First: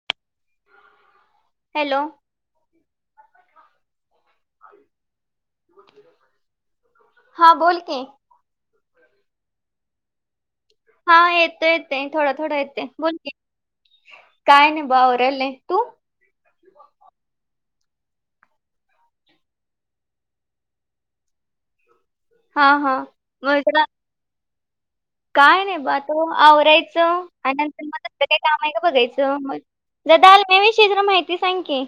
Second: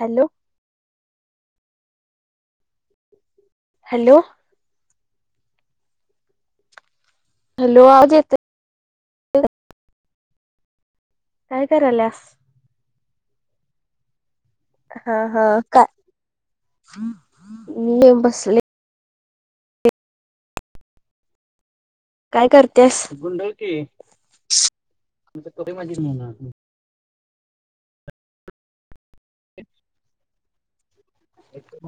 Hello hello hello हा बोल के तर हा येतो येते थोडं थोडा येते बोल की काय नाही बाओरल नाही तू न बसले काय हा हा करतेस मग गुंडळकी जरा काय नाही बा तो आवरायचं आणि नंतर मग काही काम आहे का बघायचं जर दालम्या विषय माहिती सांग की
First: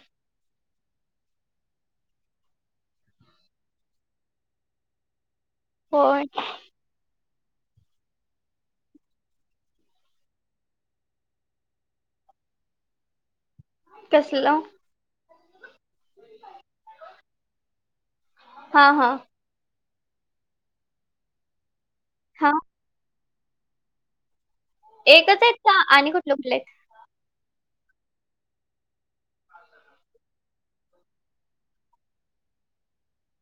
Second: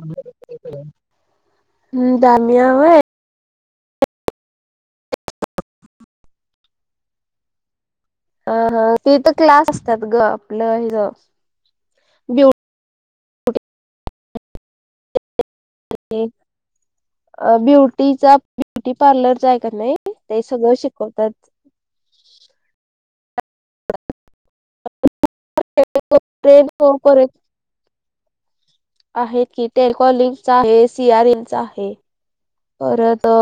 हम्म दमिया वय हो हा हा तेथ क्लास असतात ग आपलं ह ब्यु कसलं ब्युटीचा हा ब्युटी हा पार्लरचा आहे का नाही ते सगळं शिकवतात हा एकच आहेत का आणि कुठलं कुठलं ट्रेन आहेत परत आहेत की टेकॉलिग हे सियारनचा आहे. पर त.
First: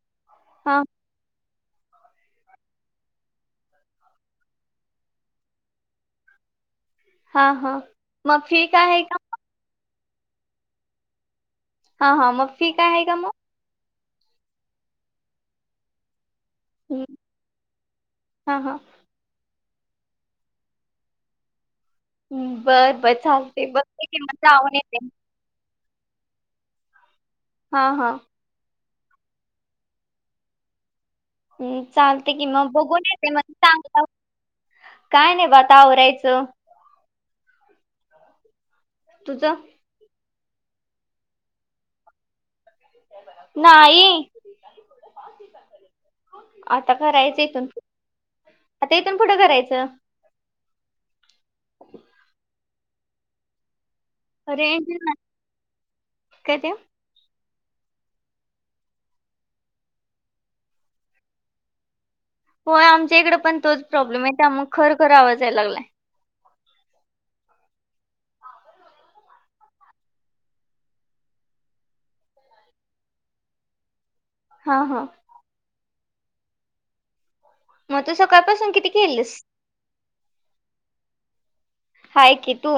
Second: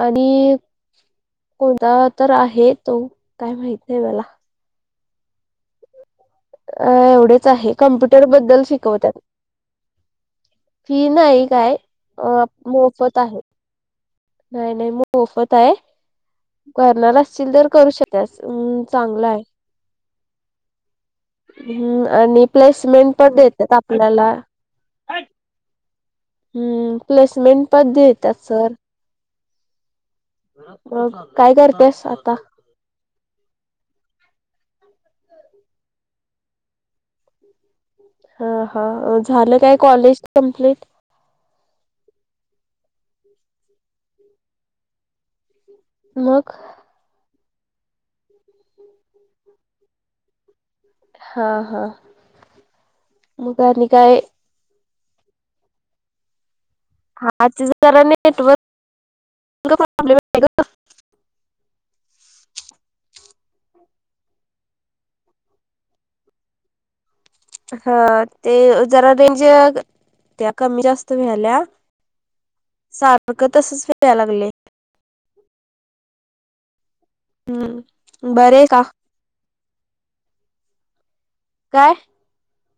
आणि हा कोणता तर आहे, तो काय माहित आहे मला. अ हा एवढेच आहे हा कमप्युटर मग बद्दल फी काय आहे शिकवत का फी नाही. काय हा हा मग फी काय का मोफत मग आहे. नाही नाही मग मोफत आहे. हम्म, करणार असतील तर, करू शकतास हा हा चांगलं आहे. हम्म आणि हम्म, बर बर प्लेसमेंट पण चालते देतात बघते की आपल्याला. मग जाऊन येते हम्म प्लेसमेंट हा पण हा देतात सर. बरोब [unintelligible] हम् चालते कि मग बघून येते म चांगलं. काय नाही बता आवरायचं. हा हा तुझं झालं काय कॉलेज कमप्लीट. नाही मग आता करायचं. आता इथून पुुठं करायचं. हा हा मग का काय. अरे काय ते. आजरा नेटवर्कबले [unintelligible] होय आमच्या इकडे पण तोच प्रॉब्लेम आहे त्यामुग खर खर आवाज यायला लागलाय. ह ते जरा रेंज त्या कमी जास्त व्याल्या सारखं तसच. व्हायला लागलय हा हा. मग त हम्म बरे सकाळपासून का किती केेलस. काय हाय की तू.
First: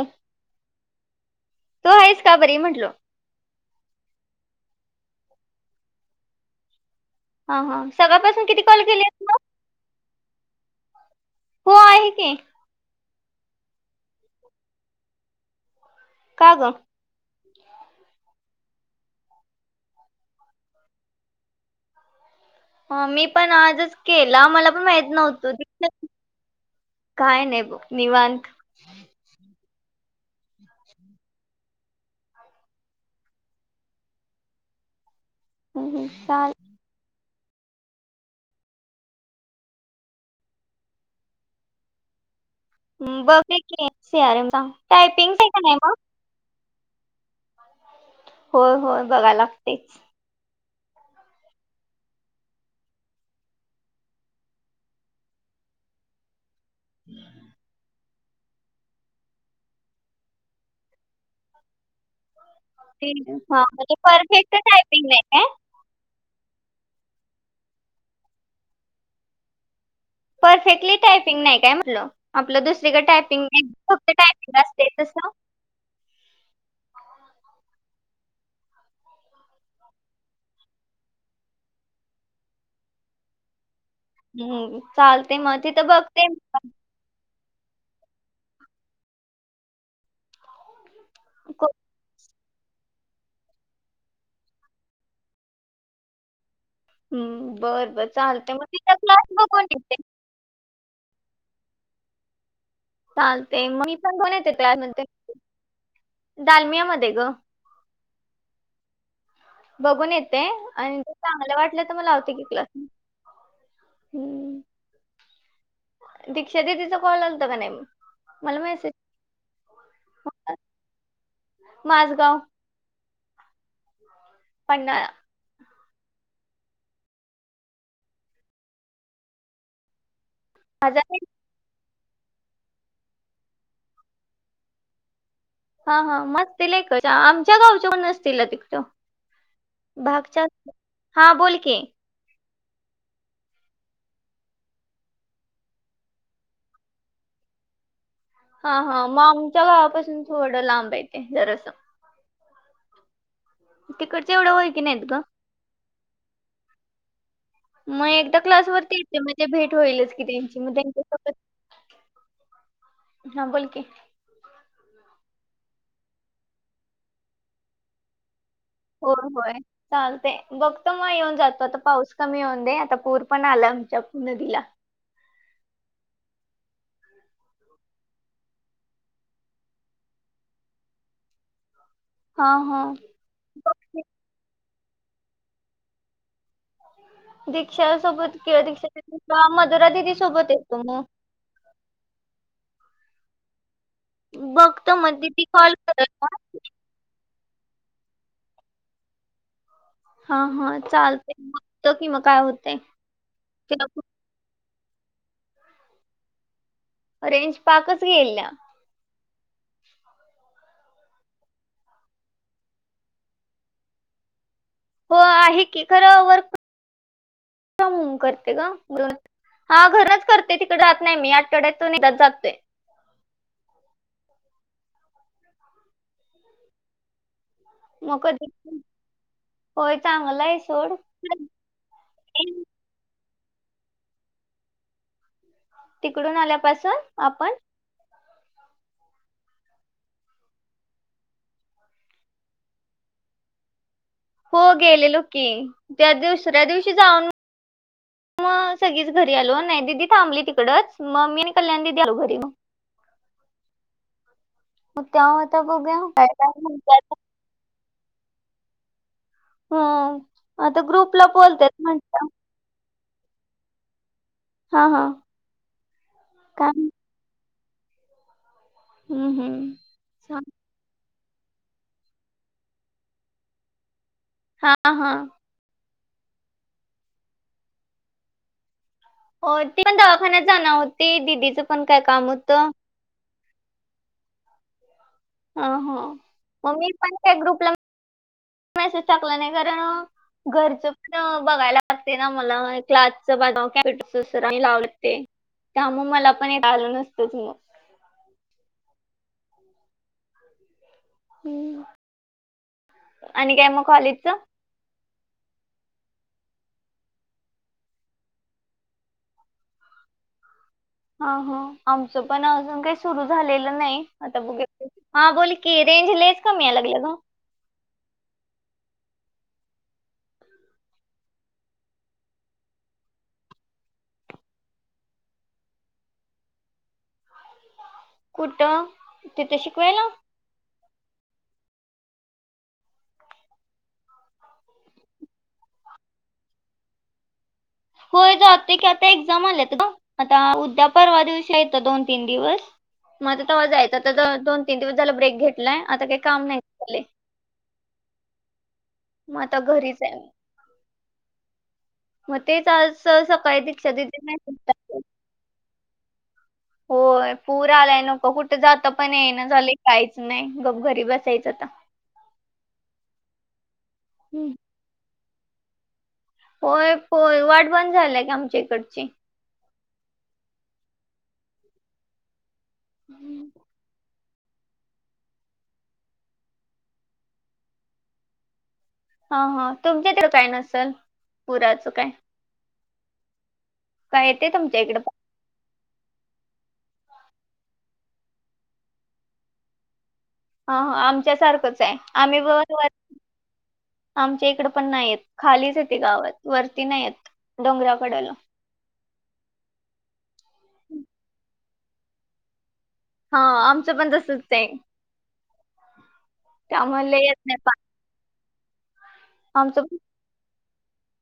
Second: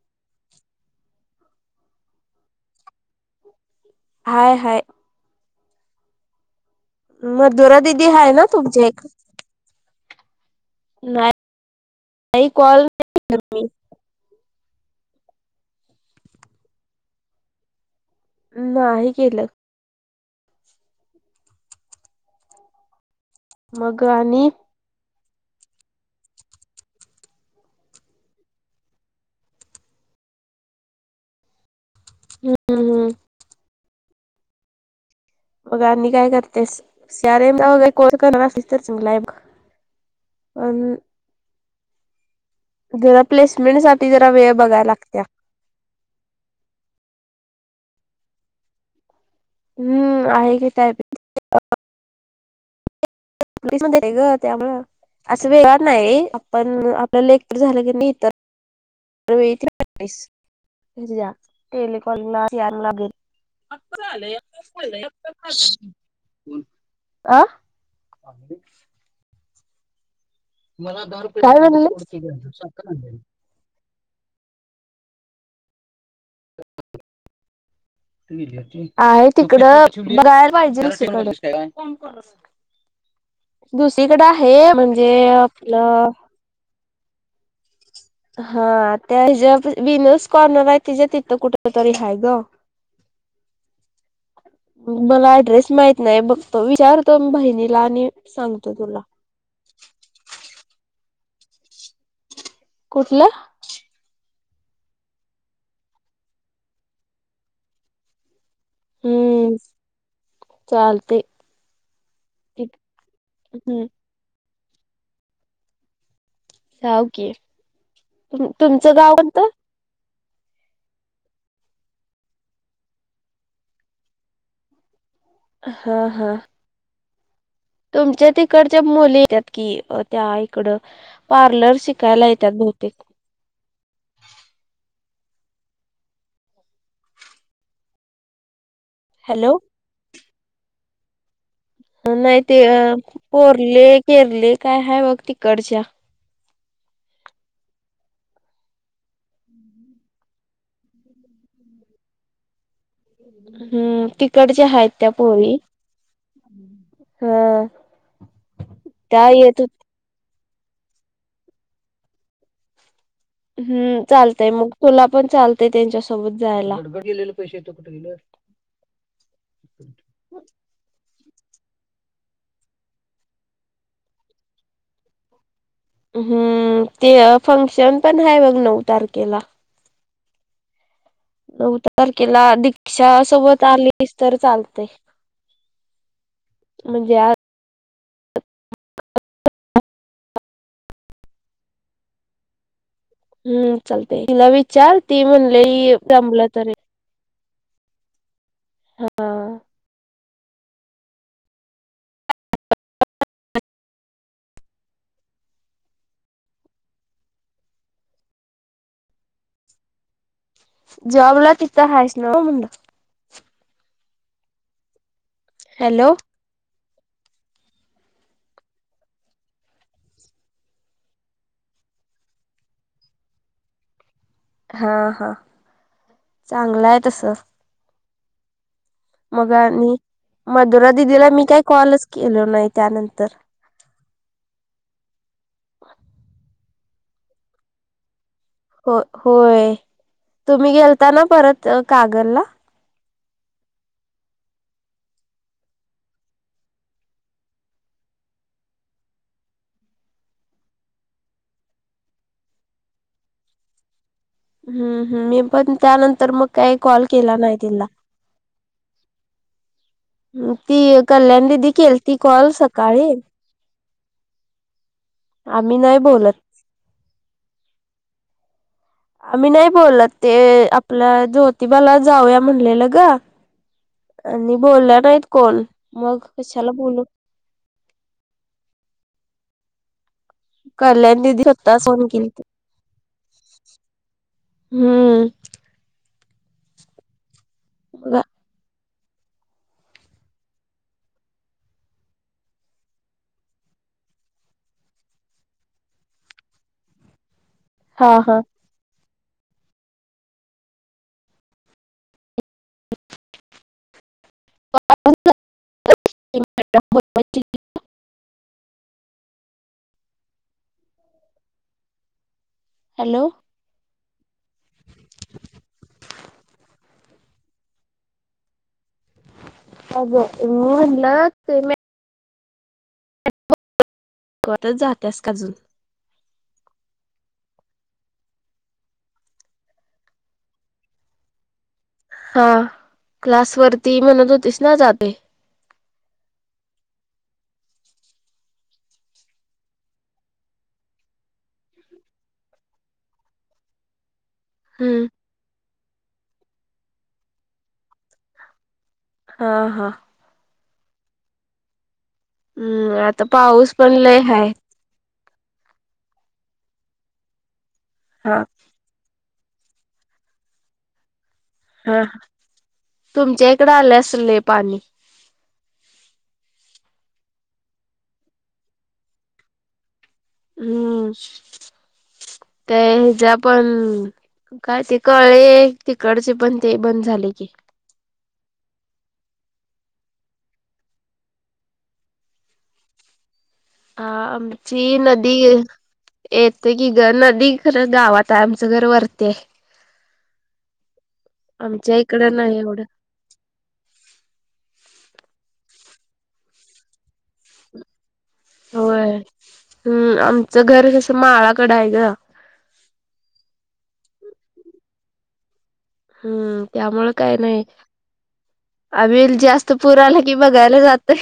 तू आहेस का बरी म्हंटलो. हय हय. हा मधुरा दिदी हा आहे ना सकाळपासून किती कॉल तुमच्या एक. केलेस मग नाही हो आहे की नाही कॉल [unintelligible] कागं. नाही केलं. मी पण आजच मग आणि केला मला पण माहित नव्हत. काय नाही निवांत. हम्म हम्म हम्म. मग हम्म, हम्म, आणि काय चाल करतेस. म कोस्तचलाय प [unintelligible] बघ प्लेसमेंट की साठी सी जरा आर एम वेळ बघायला लागत्या टायपिंग आहे का नाही मग. हो होय बघायला. हम्म आहे कताय [unintelligible] स ग त्यामु असं वे नाही, आपण आपल्या लेट झालं, की नाही तर. वस जा टकॉल [unintelligible] ते हा म्हणजे परफेक्ट ेल टायपिंग नाही काय [unintelligible] आं. परफेक्टली टायपिंग नाही काय म्हटलं, आपलं दुसरीकडे टायपिंग नाही. कते टायमिंग असते तस. [unintelligible] आहे तिकडं बघयला पाहिजे. दुसरीकडे आहे हम्म, म्हणजे चालते मग तिथं आपलं. बघते हा त्या हच्या बनस कॉर्नर आहे तिच्या तिथं कुठ को- तरी हा ग. मला ऍड्रेस माहित नाही बघ. तो विचारतो हम्म, बहिणीला बर बर आणि चालते मग सांगतो तिथं तुला. क्लास बघून येते कुठलं तालतय मग मी पण घेऊन येते त्यानाय त्या दालमिया मध्ये ग हम्म बघून येते आणि जर चालते चांगलं वाटलं तर मलावते की क्लास हम्म हम्म दिक्षा दिदिचा जाऊ कॉल की. आलता का नाही मग मला मेसेज तुमचं गाव कोणतं? माजगाव पन्हाळा हा हा तुमच्या तिकडच्या मुली येत्यात की त्या इकड हजार पार्लर शि कायला येत्यात बहुतेक हा हा म असतील्या इकडच्या आमच्या गावच्या कोण नसतील तिकड हॅलो हाक च्यात हा बोल की नाही ते अ पोरले केरले काय ह बघ तिकडच्या हा हा मग आमच्या गावापासून थोडं लांबेते जरास हम्म एवढं तिकडच्या ओळखी हाय नाहीत त्या ग पोरी ह म एकदा क्लास वरती येते त्या मग ते येत भेट होईलच की ती कि म तेंची तब्येत हम्म चालतय मग तुला पण चालत त्यांच्यासोबत जायला पैशे कुट गेल्यात हो होय चालतय बघतो मग येऊन जात पण आता पाऊस कमी होऊन दे आता पूर पण आला आमच्या नदीला हम्म ते फंक्शन पण हाय बघ नऊ तारखेला नवदा तारखेला हा हा दीक्षा सोबत आलीस तर चालतय आ दीक्षा सोबत किंवा दीक्षाच्या मदुरा दिदी सोबत येतो मग अ हम्म चालतय तिला विचार मग ती दिदी म्हणले कॉल करत जमलं तर हा हा हा चालतयत कि बगतो कि मग काय होतय रेंज पाकच गिल्या जॉबला तित हायस नव मनल हो आहे की खरं वर् ट ट हम्म करते का ब हा घरच करते तिकडे जात नाही मी आठवड्यातून एकदा जातेय ठ हा हा चांगलाय तस मकदि मग आणि मधुरा दिदीला मी काही कॉलच केलो नाही त्यानंतर तिकडून आल्यापासून आपण हो होय तुम्ही गेलता ना परत कागलला हो गेले लो की त्या दुसऱ्या दिवशी जाऊन [inaudible] मग सगळीच घरी आलो नाही दिदी थांबली तिकडच मग मी आणि कल्याण दिदी आलो घरी म [inaudible] हम्म हम् मी तेव्हा आता पण बघूया काय त्यानंतर मग काय काही कॉल म्हणतात. केला नाही तिला हम्म ती आता ग्रुपला कल्याण दिदी बोलतात केल ती म्हटलं कॉल सकाळी हा हा आम्ही नाय बोलत काम हम्म आमी नाय हम्म. बोलल ते आपल्या ज्योतिबाला जाऊया म्हणलेलं ग आणि हा बोलल्या हा नाहीत कोण मग कशाला बोलोल हो ते पण दवाखान्यात जाण होती दिदी दिदीचं स्वतःच पण काय फोन काम केलती होतं हम्म ह ह मग मी पच्या ग्रुप हो मेसेज टाकला नाही कारण घरचं पण बघायला लागते ना मला क्लासच बा कॅम्प्युटरच स लाव लागते त्यामुळेग मला पण चालू नसतच मग हा हा ह् आणि काय मग कॉलेजच [unintelligible] हा हा आमचं पण अजून काही सुरू हॅलो झालेलं नाही आता बघ हा बोल की रेंज लेस कमी या लागल ग अग मन लाख टच जाातस काजून कुठं तिथे शिकवायला हा क्लास वरती म्हणत होतीस ना जाते [inaudible] होय जात की आता एक्झाम आल्या आता उद्या परवा दिवशी येतं दोन तीन दिवस मग त जायचं आ दोन तीन दिवस हम्म. झाला ब्रेक घेतलाय आता काही काम नाही झाले मग हा आता हा घरीच आहे मग तेच आज हम्म आता सकाळी पाऊस दीक्षा पण दे लय हाय नाहीटत होय पूर आलाय नको हा कुठे जात पण ये ना झालं काहीच नाही घरी बसायचं आता हा तुमच्या इकडं आले असले हम्म. पाणी होय होय वाट बंद झालीय का आमच्या इकडची हम्म ते ह जे पण काय ते कळे तिकडचे पण ते बंद झाले की हा हा तुमच्या तर काय नसेल पुराचं काय हा काय येते तुमच्या आमची इकडे नदी येत कि ग नदी खरं गावात आहे आमचं घर वरतेय हा आमच्या सारखंच आहे आम्ही नाही बरो एवढं आमच्या इकड पण नाहीयेत खालीच येते गावात वरती नाही आहेत होय हम्म आम च घर जस माळाकड आहे ग हा आमचं पण तसच त्या हम्म आम्हाला येत नाही प अमिल जास्त पुराला कि बघायला जातय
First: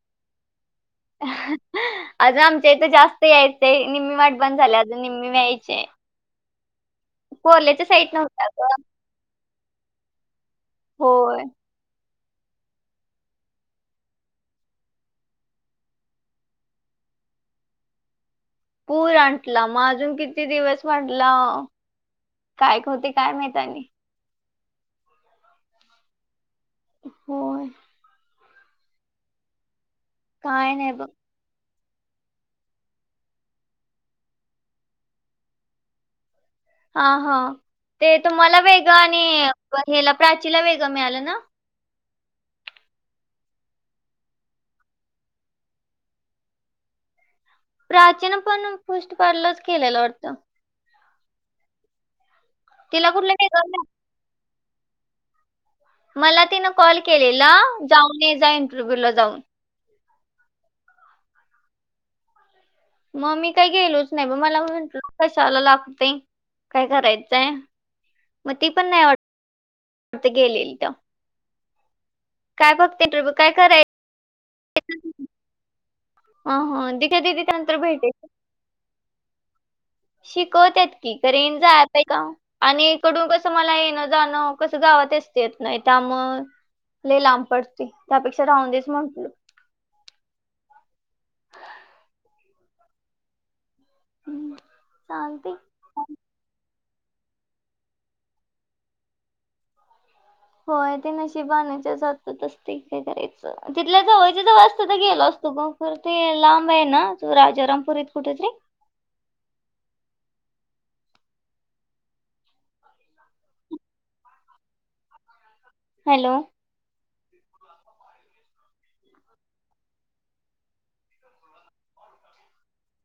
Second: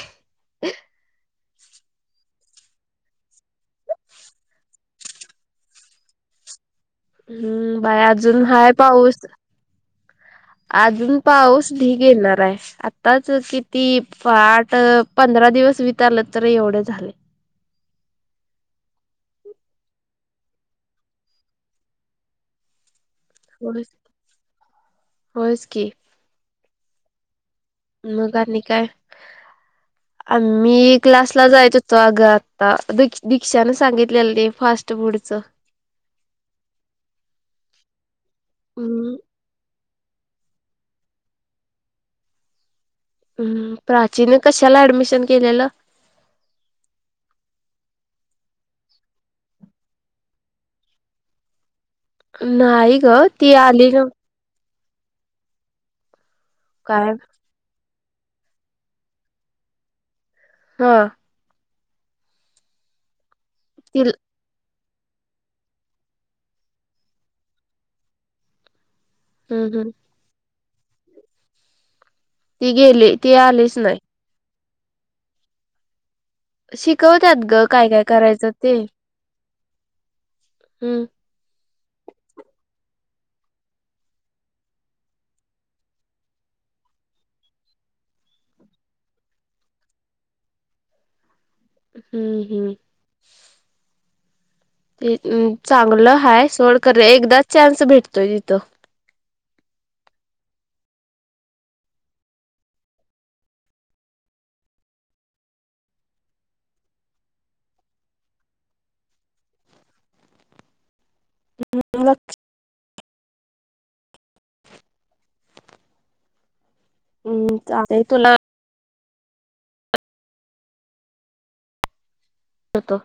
आजम तर जास्त यायच निम्मी वाट बंद झाल्या अजून निम्मी व्यायचे हम्म पोरल्याच्या बाय साईड अजून नव्हता ग हाय पाऊस. अजून पाऊस ढीघ येणार य आताच किती आठ पंधरा दिवस विचारलं तर एवढे झाले [inaudible] पूर आणला मग अजून किती दिवस वाटला कायते काय माहता होॉयस्की हो म काय आ काय मी नाही बघ क्लासला जायचो ग आता द दीक्षा न सांगितलेलं फास्ट फूडच हा हा ते तुम्हाला वेगं हम्म आणि पण हला प्राचीला वेगळं मिळालं ना हम् प्राचीन कशाला ऍडमिशन केलेलं प्राचीन पण पुष्ठपाडलंच केलेलं होतं नाही तिला ग कुठलं ती वेगळं नाही. आली ग गरज. मला तिनं कॉल काय केलेला जाऊन जा इंटरव्ह्यू ला जाऊन हा मग मी काही ती गेलोच नाही म मला म्ह त कशाला लागतय काय करायचंय मग ती पण नाही वाट हम्म हम्म वातगलेलट ती गेली ती आलीच नाही करायचं दिदी दिदी शिकवतत ग त्यानंतर काय काय करायचं ते शिकवत आहेत हम्म की करेन ज का आणि इकडून कसं मला येणं जाणं कसं गावात असत येत नाही त्या मग ले लांब पडते त्यापेक्षा राहून देच म्हटल हम्म हम्म हम् ते चांगलं ह सड कर एकदा चान्स भेटतोय तिथं होय ते नशीबनायच्या जात असते काय करायचं तिथल्या जवळच वाजत तर गेल असतो तगपूर ते लांब आहे ना तू राजारामपूर इत कुठेतरी [inaudible] हम् लक्ष [inaudible] हॅलो हम्म तुला जतो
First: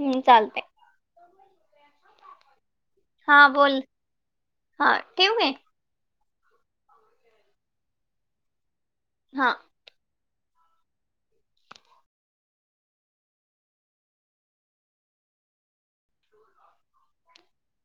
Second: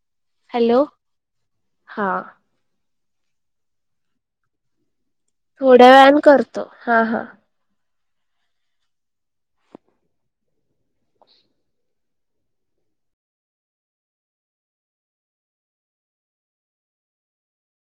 हम्म चालतय हॅलो हा हा बोल हा ठेवू काय थोड्या वेळ करतो हा हा हा